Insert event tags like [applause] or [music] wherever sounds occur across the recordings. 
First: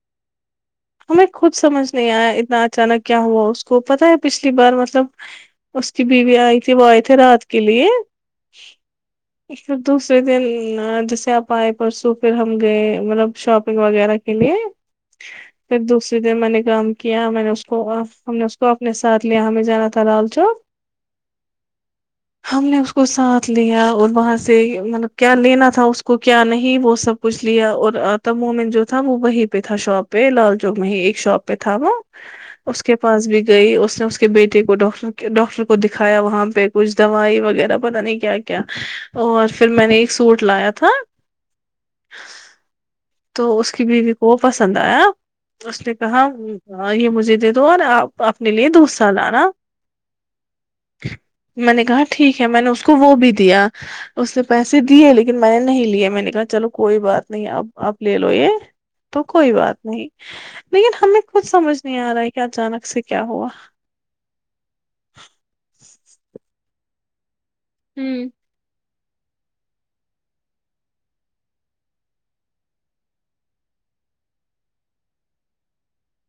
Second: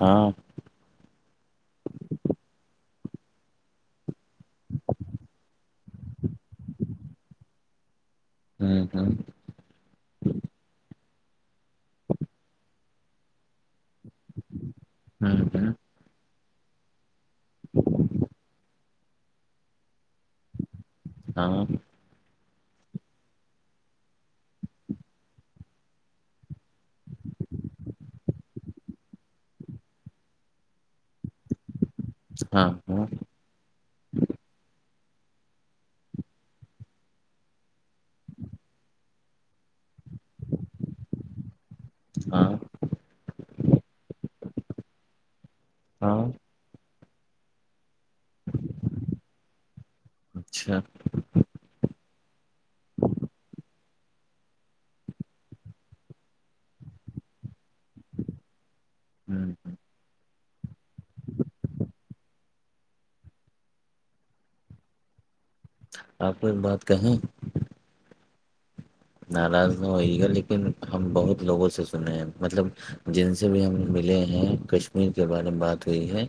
ہاں ہمیں خود سمجھ نہیں آیا اتنا اچانک کیا ہوا اس کو پتاہ ہے پچھلی بار مطلب اس کی بیوی آئی تھی وی تھ رات کے لیے ہاں ہاں پھر دوسرے دن جیسے آپ آئے پرسوں پھر ہم گئے مطلب شاپنگ وغیرہ کے لیے ہاں دوسری دن میں نے کام کیا میں نے اس کو ہم نے اس کو اپنے ساتھ لیا ہمیں جانا تھا لال چوک ہاں ہم نے اس کو ساتھ لیا اور وہاں سے مطلب کیا لینا تھا اس کو کیا نہیں وہ سب پچھ لیا اورتا مومٹ جو تھا وہی پہ تھا شاپ پہ لال جو میں ایک شاپ پہ تھا وہ ہاں اس کے ہاں پاس بھی گئی اس نے اس کے بیٹے کوٹ ڈاکٹر کو دکھایا وہاں پہ کچھ دوائی وغیرہ پتا نہیں کیا کیا کیا اور پھر میں نے ایک سوٹ لایا تھا [inaudible] تو اس کی بیوی کو وہ پسند آیا اس نے ہاں کہا یہ مجھے دے دو اور آپ اپنے لیے دوس سال اچھا میں نے کہا ٹھیک ہے میں نے اس کو وہ بھی دیا اس سے پیسے دیے لیکن میں نے نہیں لیے میں نے کہا چلو کوئی بات نہیں اب آپ لے لو یہ تو ہوں کوئی ہوں بات نہیں لیکن ہمیں کچھ سمجھ نہیں آ رہا ہے کہ اچانک سے کیا ہوا آپ کوئی بات کہیں ہوں ناراض نہ ہوئی گا لیکن ہم بہت لوگوں سے سنے ہیں مطلب جن سے بھی ہم ملے ہیں کشمیر کے بارے میں بات ہوئی ہے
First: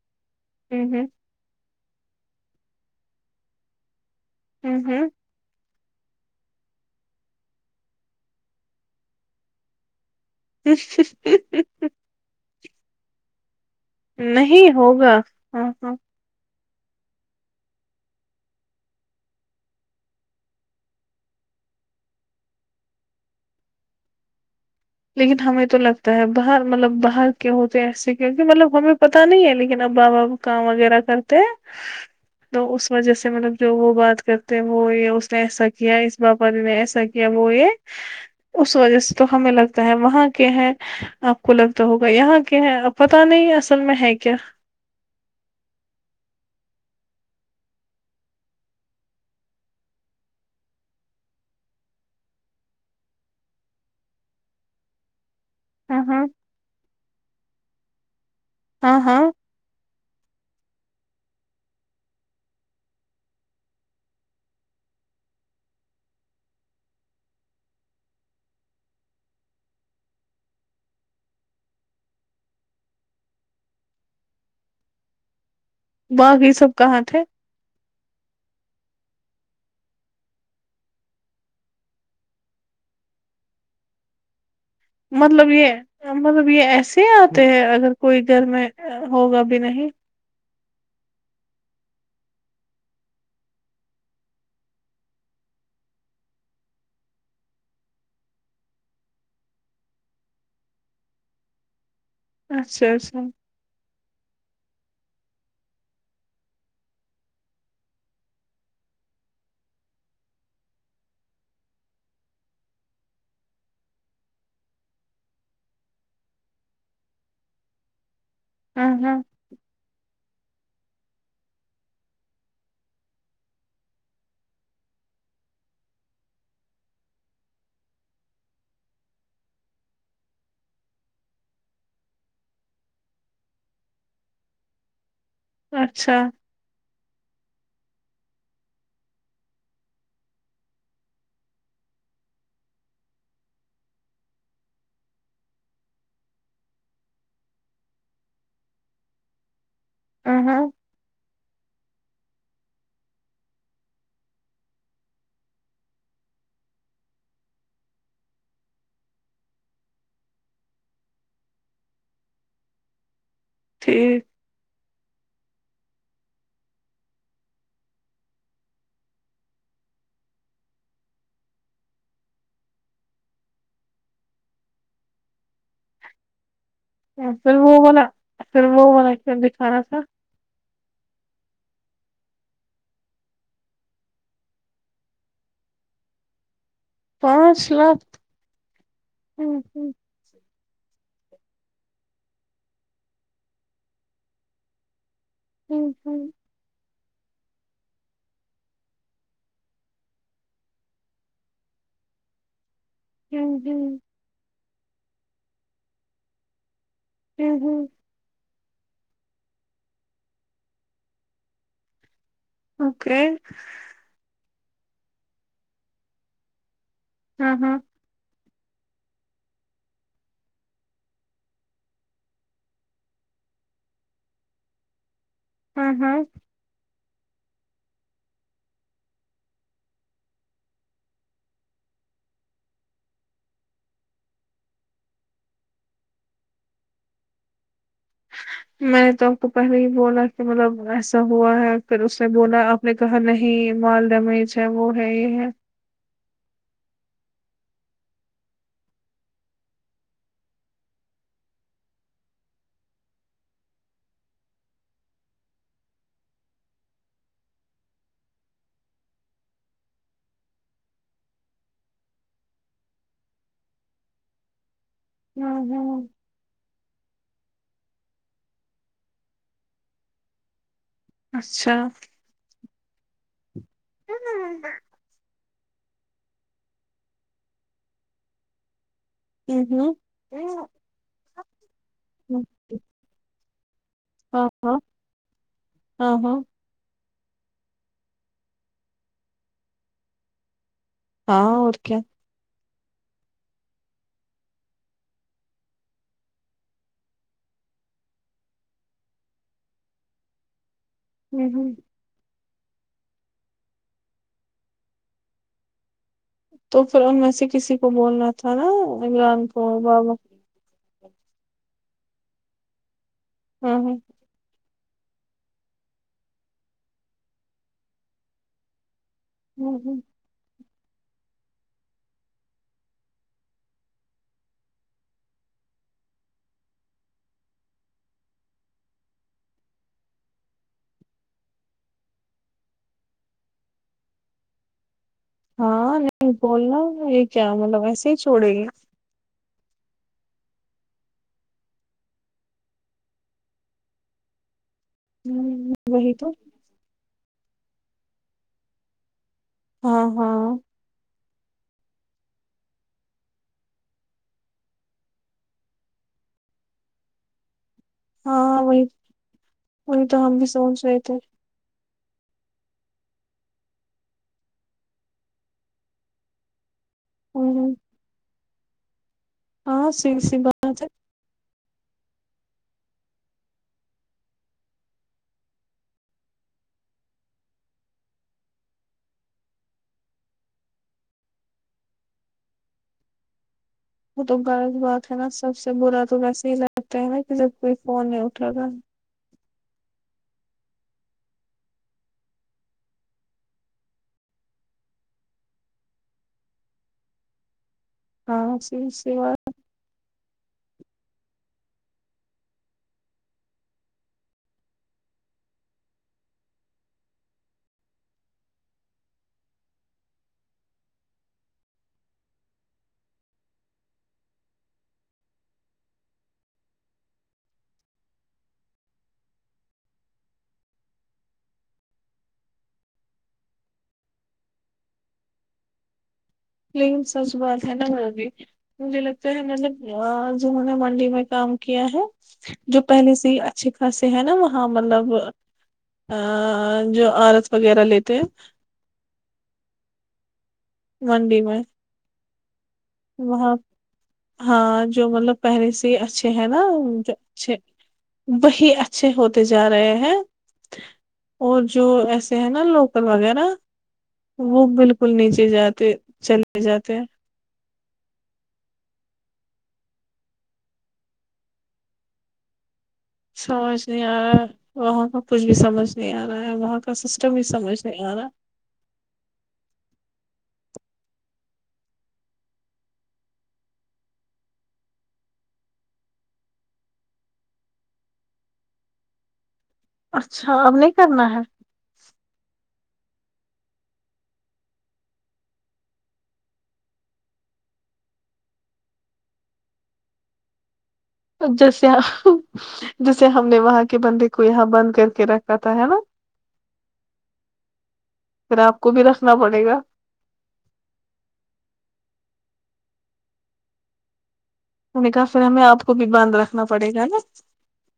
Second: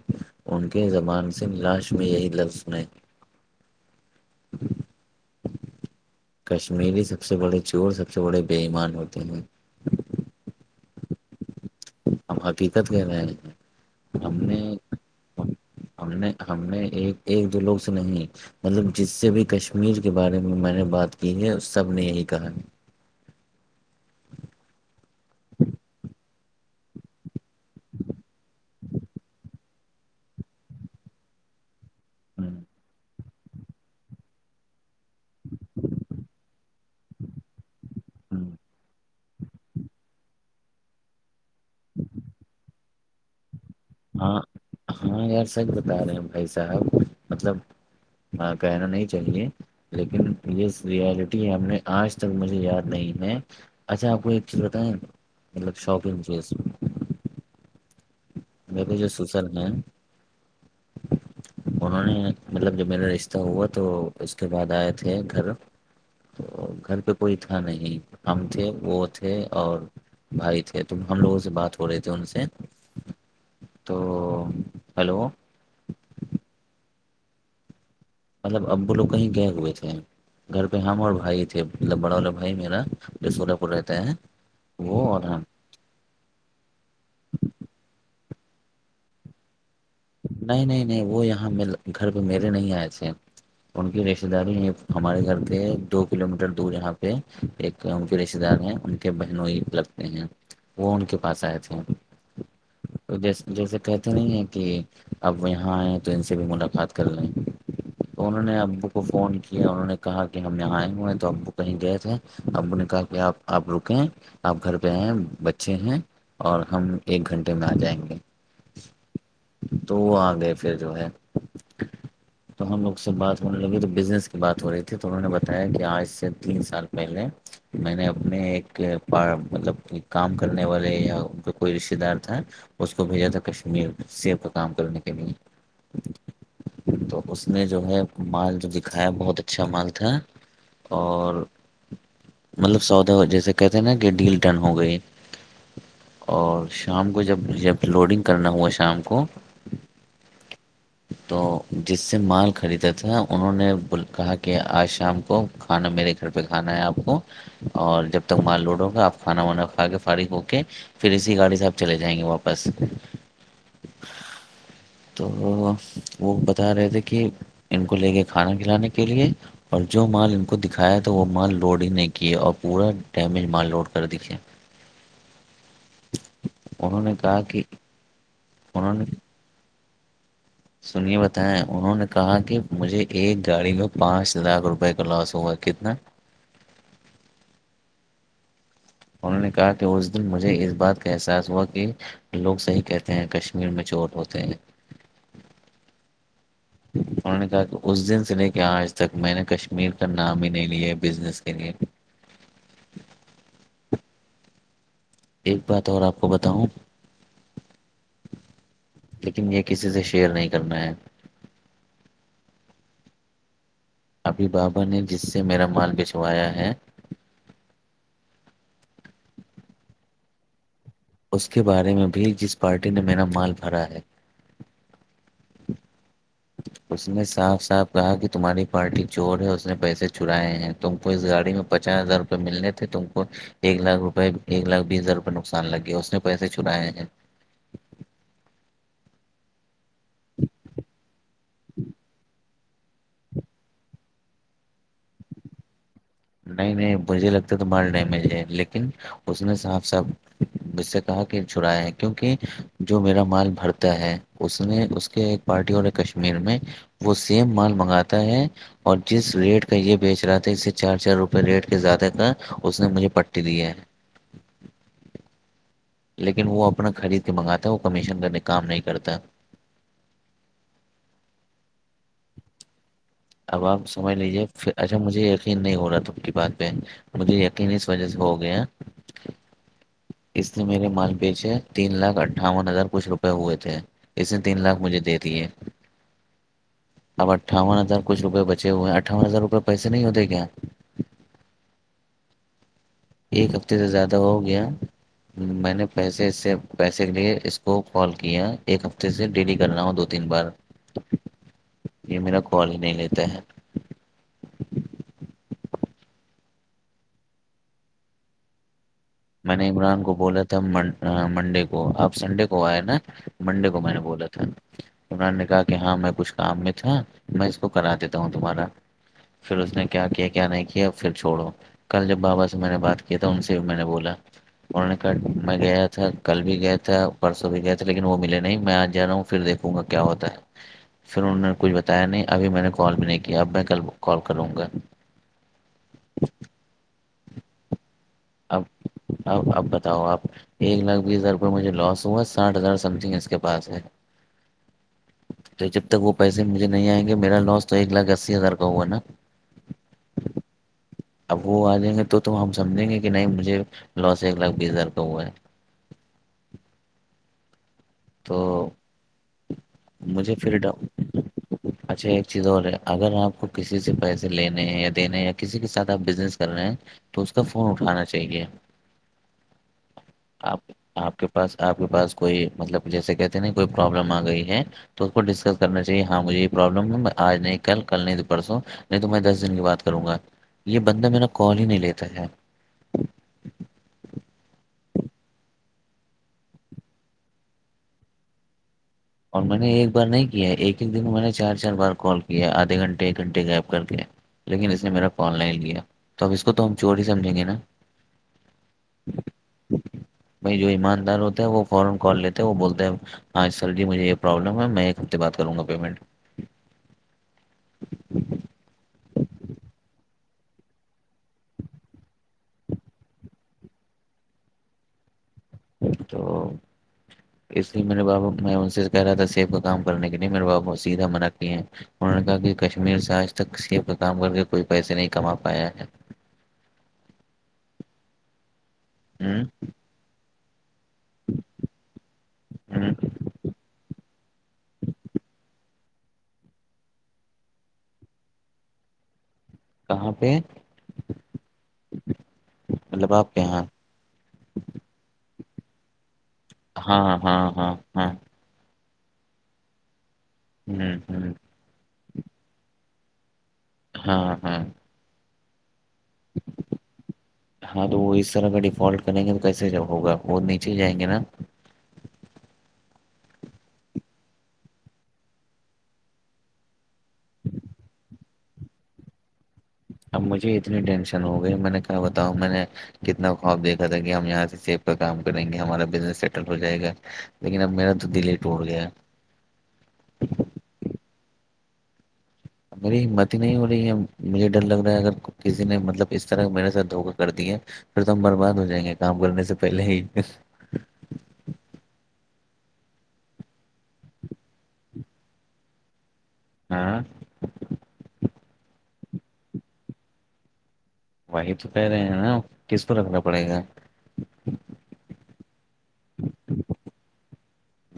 ان ہوں کے ہوں زبان سے لاش میں یہی لفظ میں ہوں ہوں کشمیری سب سے بڑے چور سب سے بڑے بئیمان ہوتے ہیں ا ہم حقیقت گئے رہ ہیں ہم نے نہیں ہوگا ہم ہاں ہاں ہم نے ہم نے ایک ایک دو لوگ سے نہیں مطلب جس سے بھی کشمیر کے بارے میں میں نے بات کی ہے سب نے یہی کہا لیکن ہمیں تو لگتا ہے باہر مطلب باہر کے ہوتے ایسے کیونکہ مطلب ہمیں پتتا نہیں ہے لیکن اب بابا کام وغیرہ کرتے [inaudible] تو اس وجہ سے مطلب جو وہ بات کرتے ہیں وہ یہ اس نے ایسا کیا اس بپاری نے ایسا کیا وہ یہ اس وجہ سے تو ہمیں لگتا وہاں کے ہیں آپ کو لگتا ہوگا یہاں کیا ہے ا پتا نہیں اصل میں ہے کیا ہاں ہاں یار سچ بتا رہے ہیں بھائی صاحب مطلب ہ کہنا نہیں چاہیے لیکن یہ ریالٹی ہم نے آج تک مجھے یاد نہیں ہے اچھا آپ کو ایک چیز بتائیں مطلب ہاں شاپنگ ہاں چیز میرے ہاں جو ہاں سشل ہیں انہوں نے مطلب جب میرا رشتہ ہوا تو اس کے بعد آئے تھے گھر تو گھر پہ کوئی تھا نہیں ہم تھے وہ تھے اور بھائی تھے تو ہم لوگوں سے بات ہو رہے تھے ان سے تو ہیلو باقی سب کہاں تھے مطلب اب وہ لوگ کہیں گئے ہوئے تھے گھر پہ ہم اور بھائی تھے مطلب بڑا والا بھائی میرا جو سور پور رہتے ہیں مطلب یہ مطلب یہ ایسے ہی آتے ہیں اگر کوئی گھر میں ہوگا بھی نہیں نہیں نہیں نہیں وہ یہاں گھر پہ میرے نہیں آئے تھے ان کی رشتے داری ہمارے گھر پہ دو کلو میٹر دور یہاں پہ ایک ان کے رشتے دار ہیں ان کے بہنوں ہی لگتے ہیں وہ ان کے پاس آئے تھے اچھا تو اچھا جیسے جیسے کہتے نہیں ہیں کہ اب یہاں آئے تو ان سے بھی ملاقات کر لیں تو انہوں نے ابو کو فون کیا انہوں نے کہا کہ ہم یہاں آئے ہوئے ہیں تو ابو کہیں گئے تھے ابو نے کہا کہ آپ آپ رکیں آپ گھر پہ آئیں بچے ہیں اور ہم ایک گھنٹے میں آ جائیں گے ہوں ہوں تو وہ آ گئے پھر جو ہے تو ہم لوگ سے بات ہونے لگی تو بزنس کی بات ہو رہی تھی تو انہوں نے بتایا کہ آج سے تین سال پہلے میں نے اپنے ایک مطلب کام کرنے والے یا ان کا کوئی رشتتے دار تھا اس کو بھیجا تھا کشمیر سب کا کام کرنے کے لیے اچھا تو اس نے جو ہے مال جو دکھایا بہت اچھا مال تھا اور مطلب سودا وہ جیسے کہتے ہیں نا کہ ڈیل ڈن ہو گئی اور شام کو جب جب لوڈنگ کرنا ہوا شام کو ہوں ہوں تو جس سے مال خریدا تھا انہوں نے کہا کہ آج شام کو کھانا میرے گھر پہ کھانا ہے آپ کو اور جب تک مال لوٹو گا آپ کھانا وانا کھا کے فارغ ہو کے پھر اسی گاڑی سے آپ چلے جائیں گے واپس ٹھیک تو وہ بتا رہے تھے کہ ان کو لے گئے کھانا کھلانے کے لیے اور جو مال ان کو دکھایا تو وہ مال لوڈ ہی نہیں کیے اور پورا ڈیمیج مال لوڈ کر دکھے [inaudible] نے کہا پھر کہ وہ والا وہ انہوں نے والا دکھا رہا تھا سنیے بتائیں انہوں نے کہا کہ مجھے ایک گاڑی میں پانچ لاکھ روپئے کا لاس ہوا کتنا پانچ لاکھ انہوں نے کہا کہ اس دن مجھے اس بات کا احساس ہوا کہ لوگ صحیح کہتے ہیں کشمیر میں چور ہوتے ہیں [inaudible] انہوں نے کہا کہ اس دن سے لے کے آج تک میں نے کشمیر کا نام ہی نہیں لیا ہے بزنس کے لیے ہوں ایک بات اور آپ کو بتاؤں ہوں ہوں لیکن یہ کسی سے شیئر نہیں کرنا ہے اوکے ابھی بابا نے جس سے میرا مال بچھوایا ہے ہاں ہاں اس کے بارے میں بھی جس پارٹی نے میرا مال بھرا ہے ہاں ہاں اس نے صاف صاف کہا کہ تمہاری پارٹی چور ہے اس نے پیسے چرائے ہیں تم کو اس گاڑی میں پچاس ہزار روپئے ملنے تھے تم کو ایک لاکھ روپئے ایک لاکھ بیس ہزار روپئے نقصان لگ گیا ہے اس نے پیسے چرائیں ہیں میں نے تو آپ کو پہلے ہی بولا کہ مطلب ایسا ہوا ہے پھر اس نے بولا آپ نے کہا نہیں مال ڈمیج ہے وہ ہے یہ ہے نہیں نہیں مجھے لگتا تھا مال ڈیمیج ہے لیکن اس نے صاف صاف اس سے کہا کہ چھرایا ہے کیونکہ جو میرا مال بھرتا ہے اس نے اس کے ایک پارٹی والے کشمیر میں وہ سیم مال منگاتا ہے اور جس ریٹ کا یہ بیچ رہا تھا اس چار چار روپئے ریٹ کے زیادہ کا اس نے مجھے پٹی دیا ہے ہوں ہوں لیکن وہ اپنا خرید کے منگاتا ہے وہ کمیشن کرنے کام نہیں کرتا اچھا اب آپ سمجھ لیجیے پھر ہاں اچھا مجھے ایک نہیں ہو رہا ت کی بات پہ مجھے یقین اس وجہ سے ہو گیا ہاں اس نے ہاں میرے مال پیچھے تین لاکھ اٹھاون ہزار کچھ روپے ہوئے تھے اس نے تین لاکھ ہاں مجھے دے دیے ہاں اب اٹھاون ہزار کچھ روپئے بے ہوئے ہیں اٹھاون ہزار روپئے پیسے نہیں ہوتے کیا کہاں اور کیا ایک ہفتے سے زیادہ ہو گیا میں نے پیسے اس سے پیسے کے لیے اس کو کال کیا ایک ہفتے سے ڈیلی کر رہنا ہ دو تین بار [inaudible] ہوں ہوں یہ میرا کوال ہی نہیں لیتے ہیں تو پھر ان میں سے کسی کو بولنا تھا نا عمران میں نے کوور عمران بابا کو بولا منڈے کو آپ سنڈے کو آئے نا منڈے ہاں کو میں ہاں نے بولا تھا عران نے کہا کہ ہاں میں کچھ کام میں تھا میں اس کو کرا دیتا ہوں تمہارا پھر اس ہاں نے ہاں۔ کیا کیا کیا نہیں کیا کیا پھر چھوڑو کل جب بابا سے میں نے بات کیا تھا ان سے میں نے بولا انہوں نے کہا میں گیا تھا کل بھی گیا تھا پرسوں بھی گئے تھے لیکن وہ ملے نہیں میں آج جا رہا ہوں پھر دیکھ پوں گا کیا ہوتا ہے پھر انہوں نے کچھ بتایا نہیں ابھی میں نے کال بھی نہیں کیا اب میں کل کال کروں گا ہاں نہیں بولنا یہ کیا مطلب وسے ہی چھوڑے اب گی اب اب بتاؤ آپ ایک لاکھ بیس ہزار روپئے مجھے لاس ہوا ساٹھ ہزار سمتنگ اس کے پاس ہے تو ہوں، جب تک وہ وہی تو پیسے مجھے نہیں آئیں گے میرا لاس تو ایک لاکھ اسی ہزار کا ہوا نا ہاں ہاں اب وہ آ جائیں گے تو ہم سمجھیں گے کہ نہیں مجھے لاس ایک لاکھ گیزر کا ہوا ہے ہاں تو وہی وہی تو مجھے ہم بھی پھر سوچ رہے تھے اچھا ایک چیز اور ہے اگر آپ کو کسی سے پیسے لینے ہیں یا دینے ہیں یا کسی کے ساتھ آپ بزنس کر رہے ہیں تو اس کا ہوں، فون ہوں۔ اٹھانا چاہیے ہاں سی سی آپ بات ہے آپ کے پاس آپ کے پاس کوئی مطلب جیسے کہتے نا کوئی پرابلم آ گئی ہے تو اس کو ڈسکس کرنا چاہیے ہاں مجھے یہ پرابلم ہے میں آج نہیں کل کل نہیں پرسوں نہیں تو میں دس دن کی بات کروں گا یہ بندہ میرا کال ہی نہیں لیتا ہے وہ تو غلض بات ہے نا سب سے برا تو ویسے ہی لگتا ہے نا کہ جب کوئی فون نہیں اٹھا رہا اور میں نے ایک بار نہیں کیا ایک ایک دن میں نے چار چار بار کال کیا آدھے گھنٹے ایک گھنٹے غائب کر کے لیکن اس نے میرا فون لائ لیا تو اب اسس کو تو ہم چور ہی سمجھیں گے نا ہاں س شوا بھائی جو ایماندار ہوتا ہے وہ فورا کال لیتا ہے وہ بولتا ہے سر جی مجھے یہ پرابلم ہے میں ایک ہفتے باتد کروں گا پیمنٹ تو اس لیے میرے بابا میں ان سے کہہ رہا تھا سیب کا کام کرنے کے لیے میرے بابا ب سیدھا منع کیے ہیں انہوں نے کہا کہ کشمیر سے آج تک کسی کا کام کر کے کوئی پیسے نہیں کما پایا ہے لیکن سچ بات ہے نا اب مجھے لگتا ہے ہوں مطلب جوا میں کام کیا ہے جو ہوں پہلے سے اچھے خاصے ہیں نا وہاں مطلب جو آر ایس وغیرہ لیتے ہیں کہاں پہ منڈی میں جی وہاں ہاں جو مطلب پہلے سے اچھے ہیں نا جو ہاں ہاں اچھے ہاں ہاں وہی اچھے ہوتے جا رہے ہیں ہوں ہوں اور جو ایسے ہیں نا لوکل وغیرہ ہاں ہاں وہ بالکل نیچے جاتے چلے جاتے ہیں ہاں تو وہ اس طرح کا ڈیفالٹ کریں گے تو کیسے ہوگا وہ نیچے جائیں گے نا سوچنے آ وہاں کا کچھ بھی سمجھ نہیں آ رہا ہے وہاں کا سسٹم بھی سمج نہیں آ رہا اب مجھے اتنی ٹینشن ہو گئی میں نے کیا بتاؤ میں نے کتنا خواب دیکھا تھا کہ ہم یہاں سے سیب کا کام کریں گے ہمارا بزنس سیٹل ہو جائے گا لیکن اب میرا تو دللی ہی ٹوٹ گیا اچھا اب نہیں کرنا ہے میری متی نہیں ہو رہی ہے مجھے ڈر لگ رہا ہے اگر کسی نے مطلب اس طرح میرے ساتھ دھوکہ کر دیا ہے پھر تو ہم برباد ہو جائیں گے کام کرنے سے پہلے ہی جس جسے ہم نے وہاں کے بندے کو یہاں بند کر کے رکھا تھا ہے نا ہاں پھر آپ کو بھی رکھنا پڑے گا وہی تو کہہ رہے ہیں نا کس پر رکھا پڑے گا ان نے کہا پھر ہمیں آپ کو بھی باندھ رکھنا پڑے گا نا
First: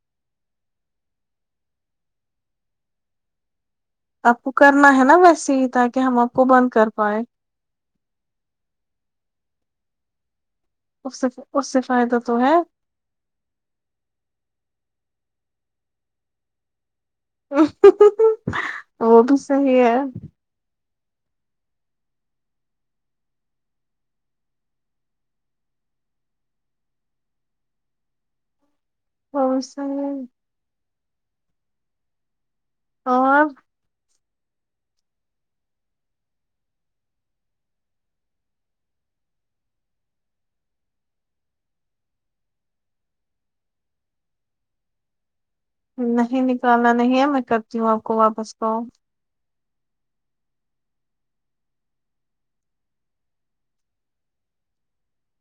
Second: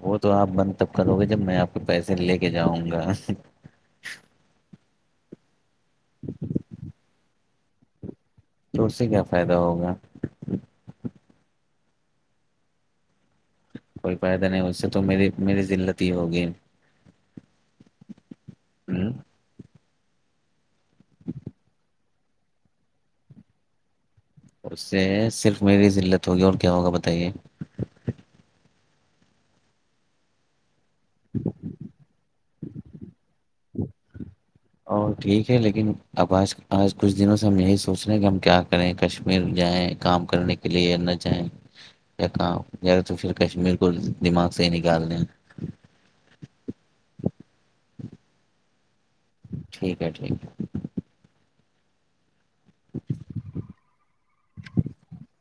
وہ تو آپ بند تب کرو گے جب میں آپ کے پیسے لے کے جاؤں گا آپ کو کرنا ہے نا ویسے ہی تاکہ ہم آپ کو بند کر پائے توور سے کیا فائدہ ہوگا اس سے اس سے فائدہ تو ہے کوئی فائدہ نہیں اس سے تو میری میری لت ہی ہوگی ہوں وہ بھی صحی ہے اس سے صرف میری لت ہوگی اور کیا ہوگا بتائیے اور سیں ج ہ اورو ٹھیک ہے لیکن اب آج آج کچھ دنوں سے ہم یہی سوچ رہے ہیں کہ ہم کیا کریں کشمیر جائیں کام کرنے کے لیے انا چاہیں یا کام یا تو پھر کشمیر کو دماغ سے ہی نکال دیں نہیں نکالنا نہیں ہے میں کرتی ہوں آپ کو واپس کاؤ ٹھیک ہے ٹھیک ہے [inaudible]